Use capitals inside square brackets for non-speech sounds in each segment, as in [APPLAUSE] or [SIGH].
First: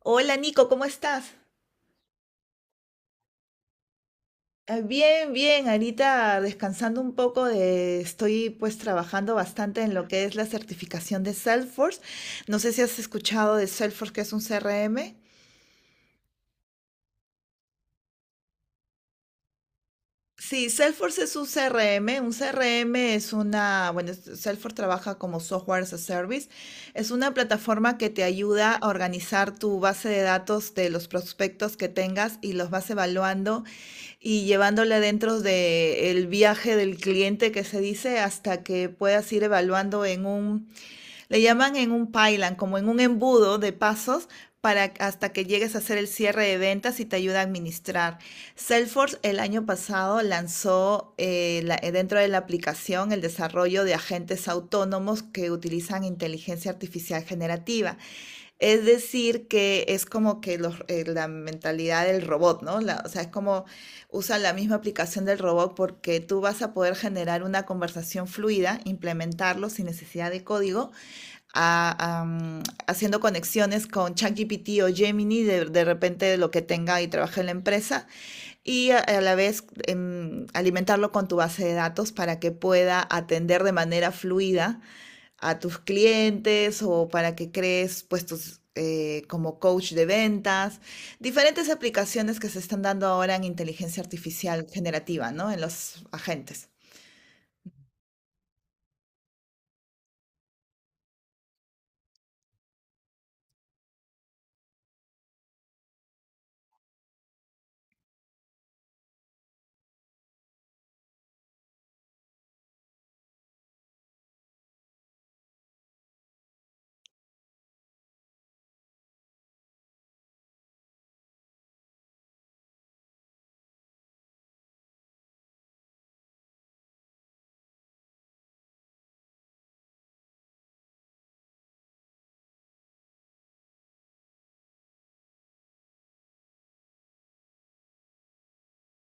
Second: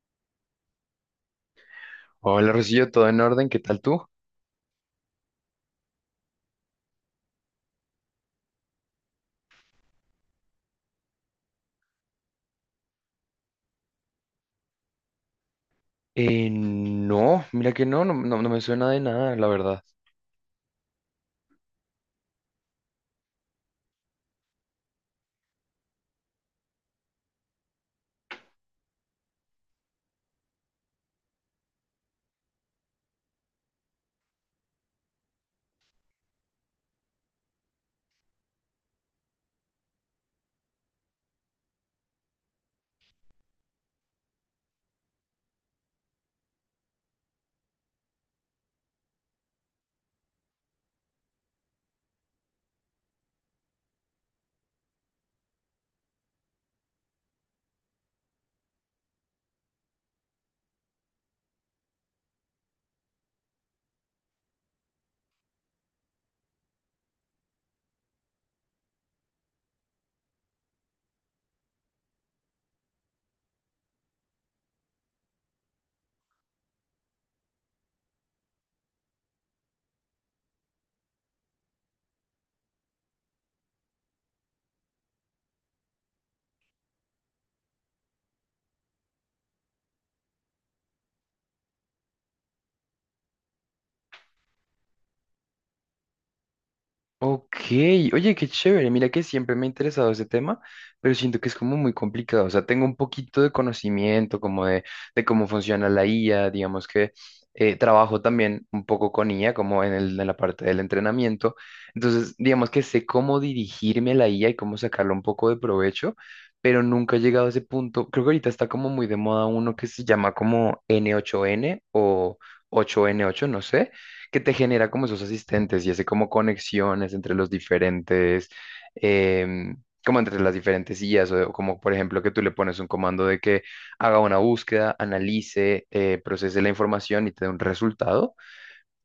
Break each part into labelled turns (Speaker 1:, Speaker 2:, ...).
Speaker 1: Hola Nico, ¿cómo estás?
Speaker 2: Hola, Rosillo, ¿todo en orden? ¿Qué tal tú?
Speaker 1: Bien, bien, ahorita descansando un poco de, estoy pues trabajando bastante en lo que es la certificación de Salesforce. No sé si has escuchado de Salesforce, que es un CRM.
Speaker 2: No, mira que no me suena de nada, la verdad.
Speaker 1: Sí, Salesforce es un CRM. Un CRM es una, bueno, Salesforce trabaja como software as a service. Es una plataforma que te ayuda a organizar tu base de datos de los prospectos que tengas y los vas evaluando y llevándola dentro del viaje del cliente que se dice hasta que puedas ir evaluando en un, le llaman en un pylon, como en un embudo de pasos para hasta que llegues a hacer el cierre de ventas y te ayuda a administrar. Salesforce el año pasado lanzó dentro de la aplicación el desarrollo de agentes autónomos que utilizan inteligencia artificial generativa. Es decir, que es como que los, la mentalidad del robot, ¿no? O sea, es como usa la misma aplicación del robot porque tú vas a poder generar una conversación fluida, implementarlo sin necesidad de código, a- a, mm, haciendo conexiones con ChatGPT o Gemini, de repente de lo que tenga y trabaje en la empresa, y a la vez alimentarlo con tu base de datos para que pueda atender de manera fluida a tus clientes o para que crees puestos como coach de ventas, diferentes aplicaciones que se están dando ahora en inteligencia artificial generativa, ¿no? En los agentes.
Speaker 2: Ok, oye, qué chévere. Mira que siempre me ha interesado ese tema, pero siento que es como muy complicado. O sea, tengo un poquito de conocimiento de cómo funciona la IA, digamos que trabajo también un poco con IA, como en la parte del entrenamiento. Entonces, digamos que sé cómo dirigirme a la IA y cómo sacarle un poco de provecho, pero nunca he llegado a ese punto. Creo que ahorita está como muy de moda uno que se llama como N8N o 8N8, no sé, que te genera como esos asistentes y hace como conexiones entre los diferentes, em, como entre las diferentes IAs, o como por ejemplo que tú le pones un comando de que haga una búsqueda, analice, procese la información y te dé un resultado.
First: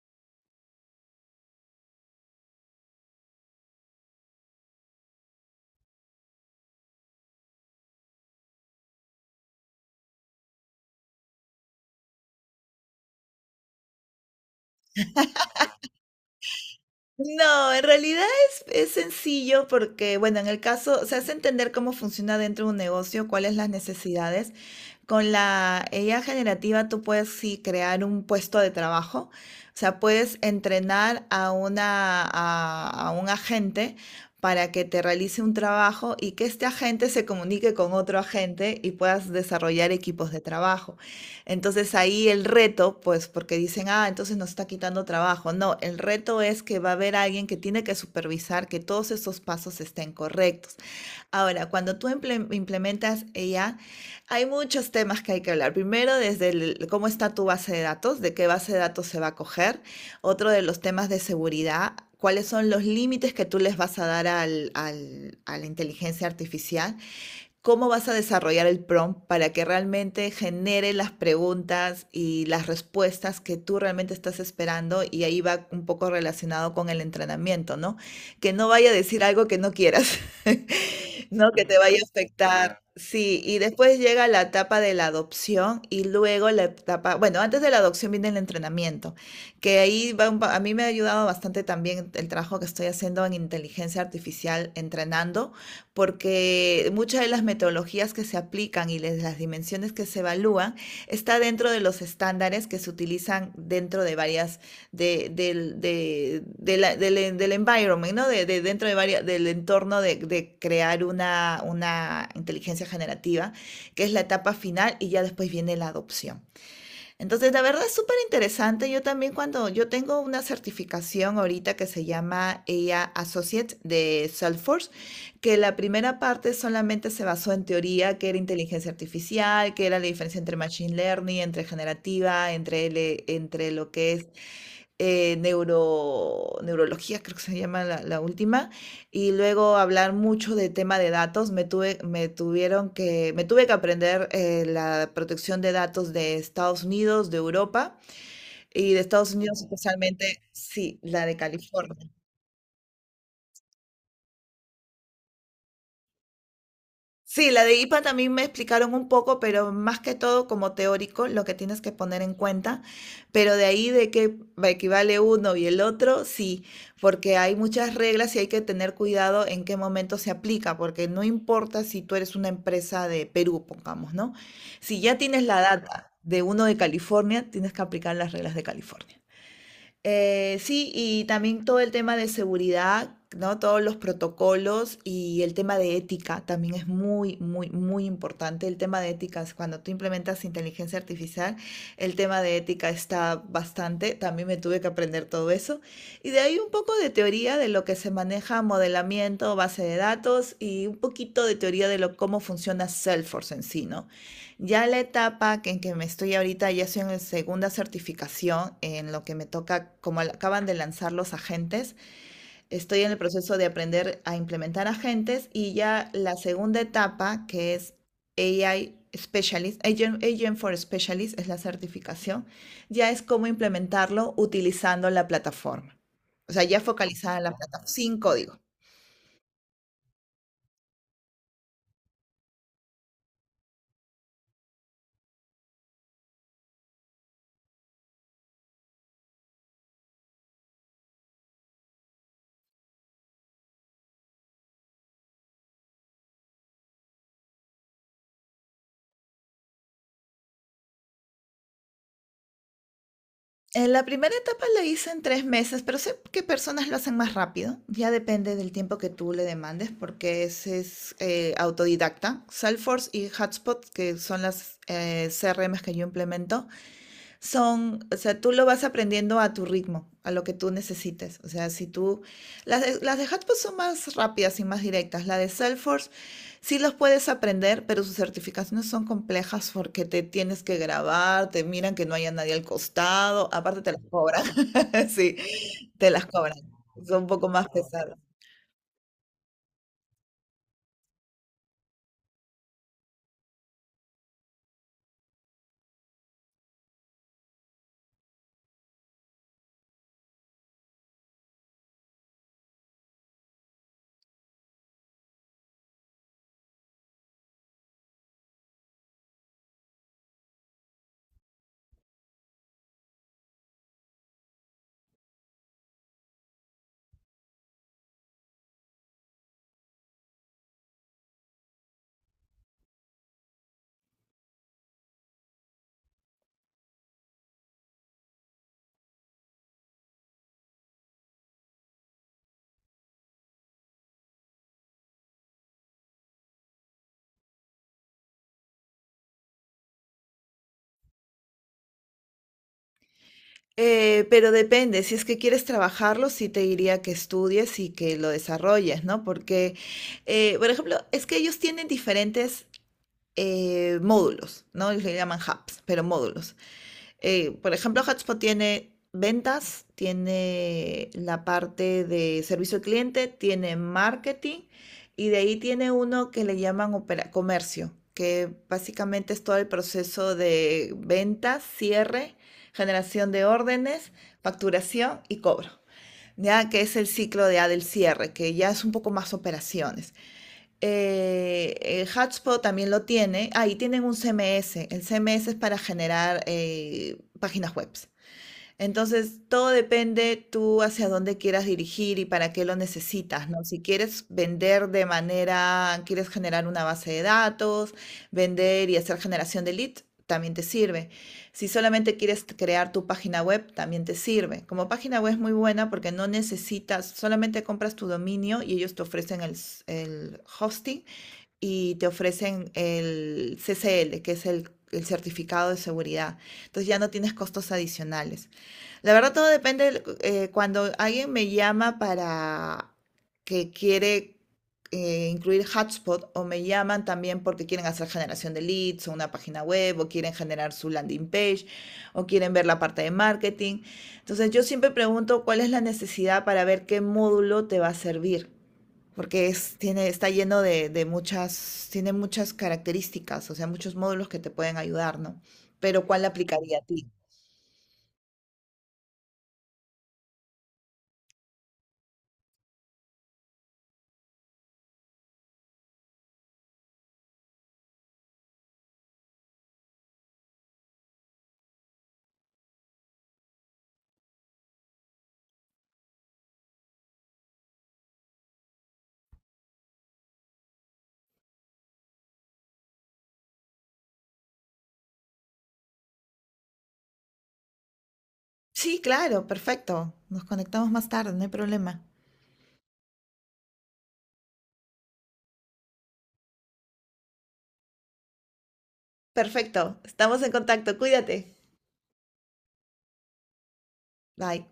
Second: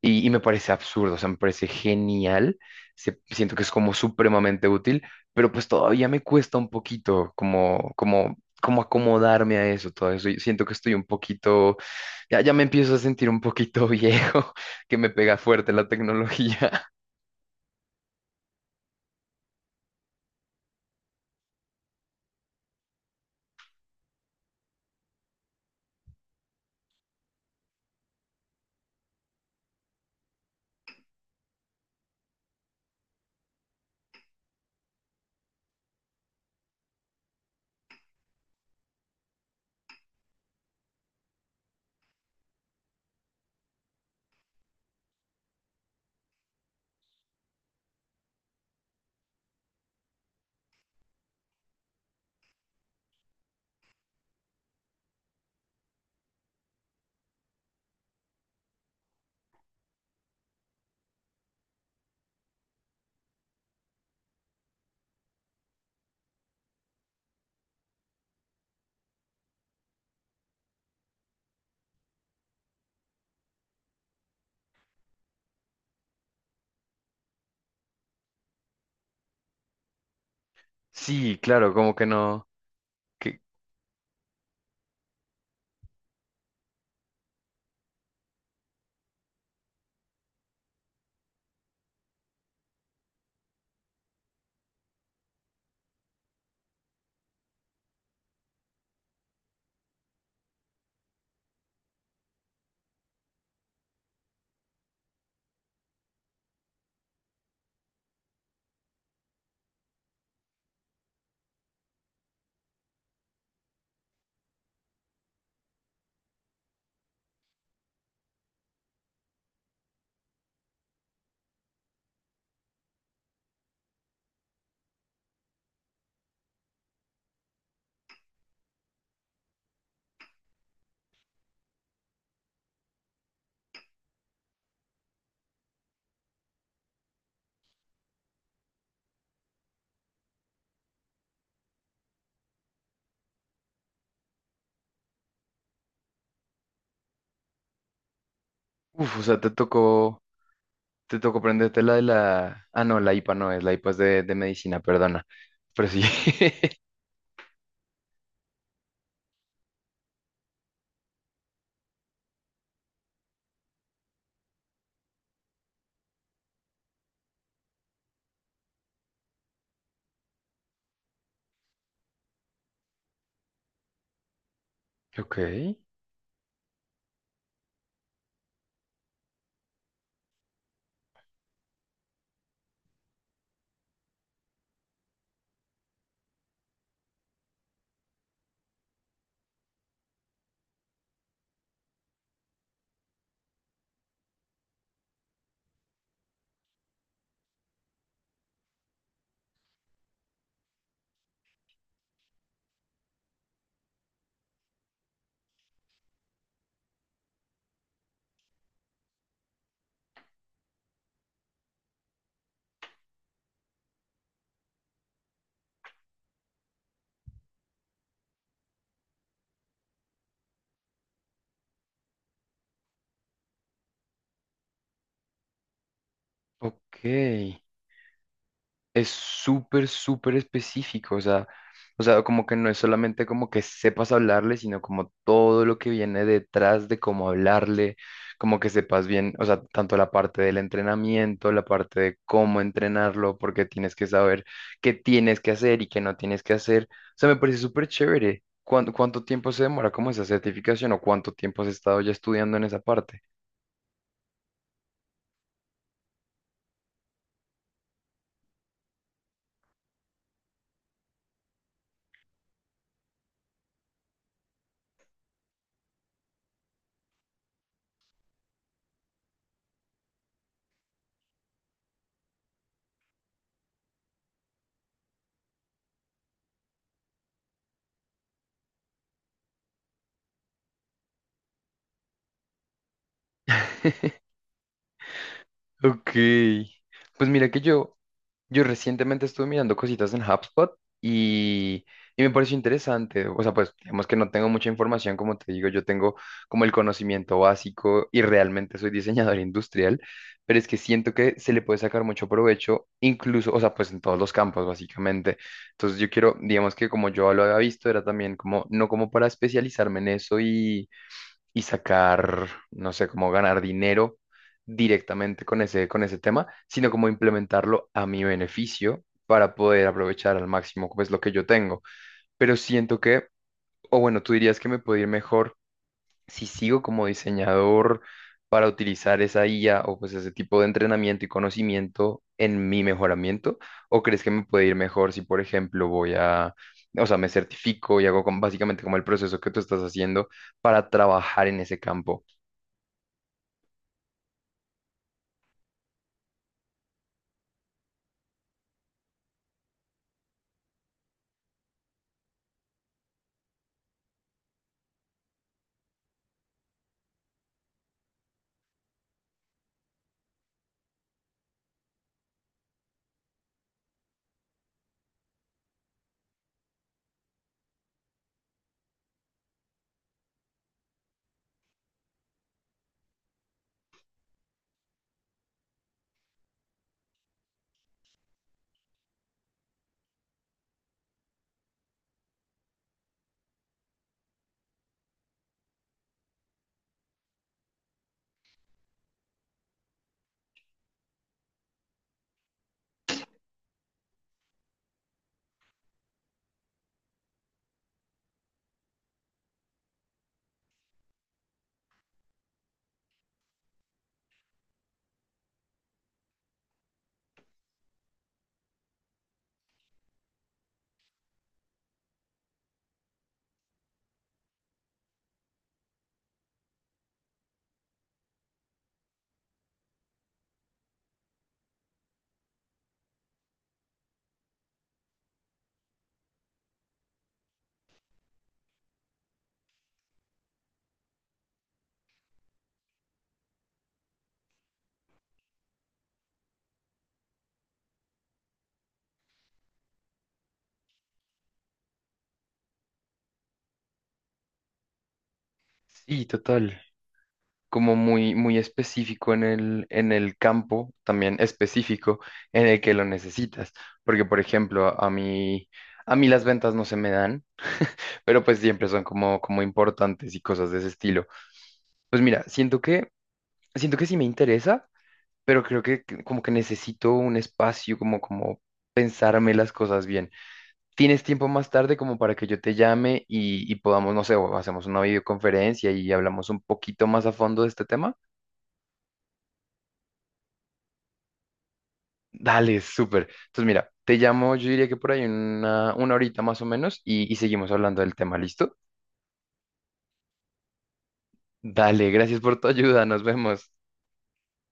Speaker 2: Y me parece absurdo, o sea, me parece genial, siento que es como supremamente útil, pero pues todavía me cuesta un poquito como acomodarme a eso, todo eso. Y siento que estoy un poquito, ya me empiezo a sentir un poquito [LAUGHS] viejo, que me pega fuerte la tecnología. [LAUGHS]
Speaker 1: No, en realidad es sencillo porque, bueno, en el caso, se hace entender cómo funciona dentro de un negocio, cuáles las necesidades. Con la IA generativa tú puedes sí crear un puesto de trabajo, o sea, puedes entrenar a a un agente para que te realice un trabajo y que este agente se comunique con otro agente y puedas desarrollar equipos de trabajo. Entonces ahí el reto, pues porque dicen, ah, entonces nos está quitando trabajo. No, el reto es que va a haber alguien que tiene que supervisar que todos esos pasos estén correctos. Ahora, cuando tú implementas ella, hay muchos temas que hay que hablar. Primero, cómo está tu base de datos, de qué base de datos se va a coger. Otro de los temas de seguridad, cuáles son los límites que tú les vas a dar a la inteligencia artificial, cómo vas a desarrollar el prompt para que realmente genere las preguntas y las respuestas que tú realmente estás esperando, y ahí va un poco relacionado con el entrenamiento, ¿no? Que no vaya a decir algo que no quieras, [LAUGHS]
Speaker 2: Sí,
Speaker 1: ¿no? Que
Speaker 2: claro,
Speaker 1: te
Speaker 2: como
Speaker 1: vaya
Speaker 2: que
Speaker 1: a
Speaker 2: no,
Speaker 1: afectar. Claro.
Speaker 2: que,
Speaker 1: Sí, y después llega la etapa de la adopción y luego la etapa, bueno, antes de la adopción viene el entrenamiento, que ahí va a mí me ha ayudado bastante también el trabajo que estoy haciendo en inteligencia artificial entrenando, porque muchas de las metodologías que se aplican y las dimensiones que se evalúan está dentro de los estándares que se utilizan dentro de varias, de, del, de la- del, del environment, ¿no? Dentro de varias, del entorno de crear una inteligencia generativa, que es la etapa final y ya después viene la adopción. Entonces, la verdad es súper interesante. Yo también cuando yo tengo una certificación ahorita que se llama ella Associate de Salesforce, que la primera parte solamente se basó en teoría, que era inteligencia artificial, que era la diferencia entre machine learning, entre generativa, entre lo que es neurología, creo que se llama la última, y luego hablar mucho de tema de datos. Me tuve que aprender la protección de datos de Estados Unidos, de Europa y de
Speaker 2: Uff, o
Speaker 1: Estados
Speaker 2: sea,
Speaker 1: Unidos especialmente, sí,
Speaker 2: te
Speaker 1: la de
Speaker 2: tocó prenderte la de
Speaker 1: California.
Speaker 2: la, ah, no, la IPA no es, la IPA es de medicina, perdona, pero sí. [LAUGHS]
Speaker 1: Sí, la de IPA también me explicaron un poco, pero más que todo como teórico, lo que tienes que poner en cuenta. Pero de ahí de que equivale uno y el otro, sí, porque hay muchas reglas y hay que tener cuidado en qué momento se aplica, porque no importa si tú eres una empresa de Perú, pongamos, ¿no? Si ya
Speaker 2: Ok,
Speaker 1: tienes la data de uno de California, tienes que aplicar las reglas de California. Sí, y también todo el tema de seguridad, ¿no? Todos los protocolos y el tema de ética también es muy, muy, muy importante. El tema de ética, es cuando tú implementas inteligencia artificial, el tema de ética está bastante. También me tuve que aprender todo eso. Y de ahí un poco de teoría de lo que se maneja modelamiento, base de datos y un poquito de teoría de lo, cómo funciona Salesforce en sí, ¿no? Ya la etapa que en que me estoy ahorita, ya estoy en la segunda certificación, en lo que me toca, como acaban de lanzar los agentes, estoy en el proceso de aprender a implementar agentes y ya la segunda etapa, que es AI Specialist, Agent, Agent for Specialist, es la certificación, ya es cómo implementarlo utilizando la plataforma. O sea, ya
Speaker 2: ok.
Speaker 1: focalizada en la plataforma, sin código.
Speaker 2: Es súper, súper específico, o sea, como que no es solamente como que sepas hablarle, sino como todo lo que viene detrás de cómo hablarle, como que sepas bien, o sea, tanto la parte del entrenamiento, la parte de cómo entrenarlo, porque tienes que saber qué tienes que hacer y qué no tienes que hacer. O sea, me parece súper chévere. Cuánto tiempo se demora como esa certificación o cuánto tiempo has estado ya estudiando en esa parte?
Speaker 1: La primera etapa la hice en tres meses, pero sé que personas lo hacen más rápido. Ya depende del tiempo que tú le demandes, porque ese es autodidacta. Salesforce y Hotspot, que son las CRMs que yo implemento, son, o sea, tú lo vas aprendiendo a tu ritmo, a lo que tú necesites. O sea, si tú, las de Hotpot son más rápidas y más directas. La de Salesforce sí los puedes aprender, pero sus certificaciones son complejas porque te tienes que grabar, te miran que no haya nadie al costado, aparte te las
Speaker 2: [LAUGHS]
Speaker 1: cobran. [LAUGHS] Sí, te
Speaker 2: Ok,
Speaker 1: las cobran. Son un
Speaker 2: pues mira
Speaker 1: poco
Speaker 2: que
Speaker 1: más
Speaker 2: yo,
Speaker 1: pesadas.
Speaker 2: yo recientemente estuve mirando cositas en HubSpot y, y me pareció interesante. O sea, pues digamos que no tengo mucha información, como te digo, yo tengo como el conocimiento básico y realmente soy diseñador [LAUGHS] industrial, pero es que siento que se le puede sacar mucho provecho, incluso, o sea, pues en todos los campos, básicamente. Entonces yo quiero, digamos que como yo lo había visto, era también como, no como para especializarme en eso y sacar, no sé, cómo ganar dinero directamente con ese tema, sino como implementarlo a mi beneficio para poder aprovechar al máximo pues lo que yo tengo. Pero siento que, o bueno, tú dirías que me puede ir mejor si sigo como diseñador para utilizar esa IA o pues ese tipo de entrenamiento y conocimiento en mi mejoramiento, o crees que me puede ir mejor si, por ejemplo, o sea, me certifico y hago básicamente como el proceso que tú estás haciendo para trabajar en ese campo.
Speaker 1: Pero depende, si es que quieres trabajarlo, sí te diría que estudies y que lo desarrolles, ¿no? Por ejemplo, es que ellos tienen diferentes módulos, ¿no? Ellos le llaman hubs, pero módulos. Por ejemplo, Hotspot tiene ventas, tiene la parte de servicio al cliente, tiene marketing y de ahí tiene uno que le llaman comercio, que básicamente es todo el proceso de ventas, cierre, generación de órdenes, facturación y cobro. Ya que es el ciclo de A del cierre, que ya es un poco más operaciones. HubSpot también lo tiene. Ahí tienen un CMS. El CMS es para generar páginas web. Entonces, todo depende tú hacia dónde quieras dirigir y para qué lo necesitas, ¿no? Si quieres vender de manera, quieres generar una base de datos, vender y hacer generación de leads, también te sirve. Si solamente quieres crear tu página web, también te sirve. Como página web es muy buena porque no necesitas, solamente compras tu dominio y ellos te ofrecen el hosting y te ofrecen el CCL, que es el certificado de seguridad. Entonces ya no tienes costos adicionales. La verdad todo depende, cuando alguien me llama para que quiere incluir hotspot o me llaman también porque quieren hacer generación de leads o una página web o quieren generar su landing page o quieren ver la parte de marketing. Entonces yo siempre pregunto cuál es la necesidad para ver qué módulo te va a servir porque tiene, está lleno muchas, tiene muchas características, o sea, muchos módulos que te pueden ayudar, ¿no? Pero
Speaker 2: Sí,
Speaker 1: ¿cuál
Speaker 2: total.
Speaker 1: aplicaría a ti?
Speaker 2: Como muy, muy específico en en el campo, también específico en el que lo necesitas. Porque, por ejemplo, a mí las ventas no se me dan, pero pues siempre son como importantes y cosas de ese estilo. Pues mira, siento que sí me interesa, pero creo que como que necesito un espacio como pensarme las cosas bien. ¿Tienes tiempo más tarde como para que yo te llame y podamos, no sé, o hacemos una videoconferencia y hablamos un poquito más a fondo de este tema?
Speaker 1: Sí, claro, perfecto. Nos conectamos más tarde, no hay problema.
Speaker 2: Dale, súper. Entonces, mira, te llamo, yo diría que por ahí una horita más o menos y seguimos hablando del tema, ¿listo?
Speaker 1: Perfecto, estamos en contacto, cuídate.
Speaker 2: Dale, gracias por tu ayuda, nos vemos.
Speaker 1: Bye.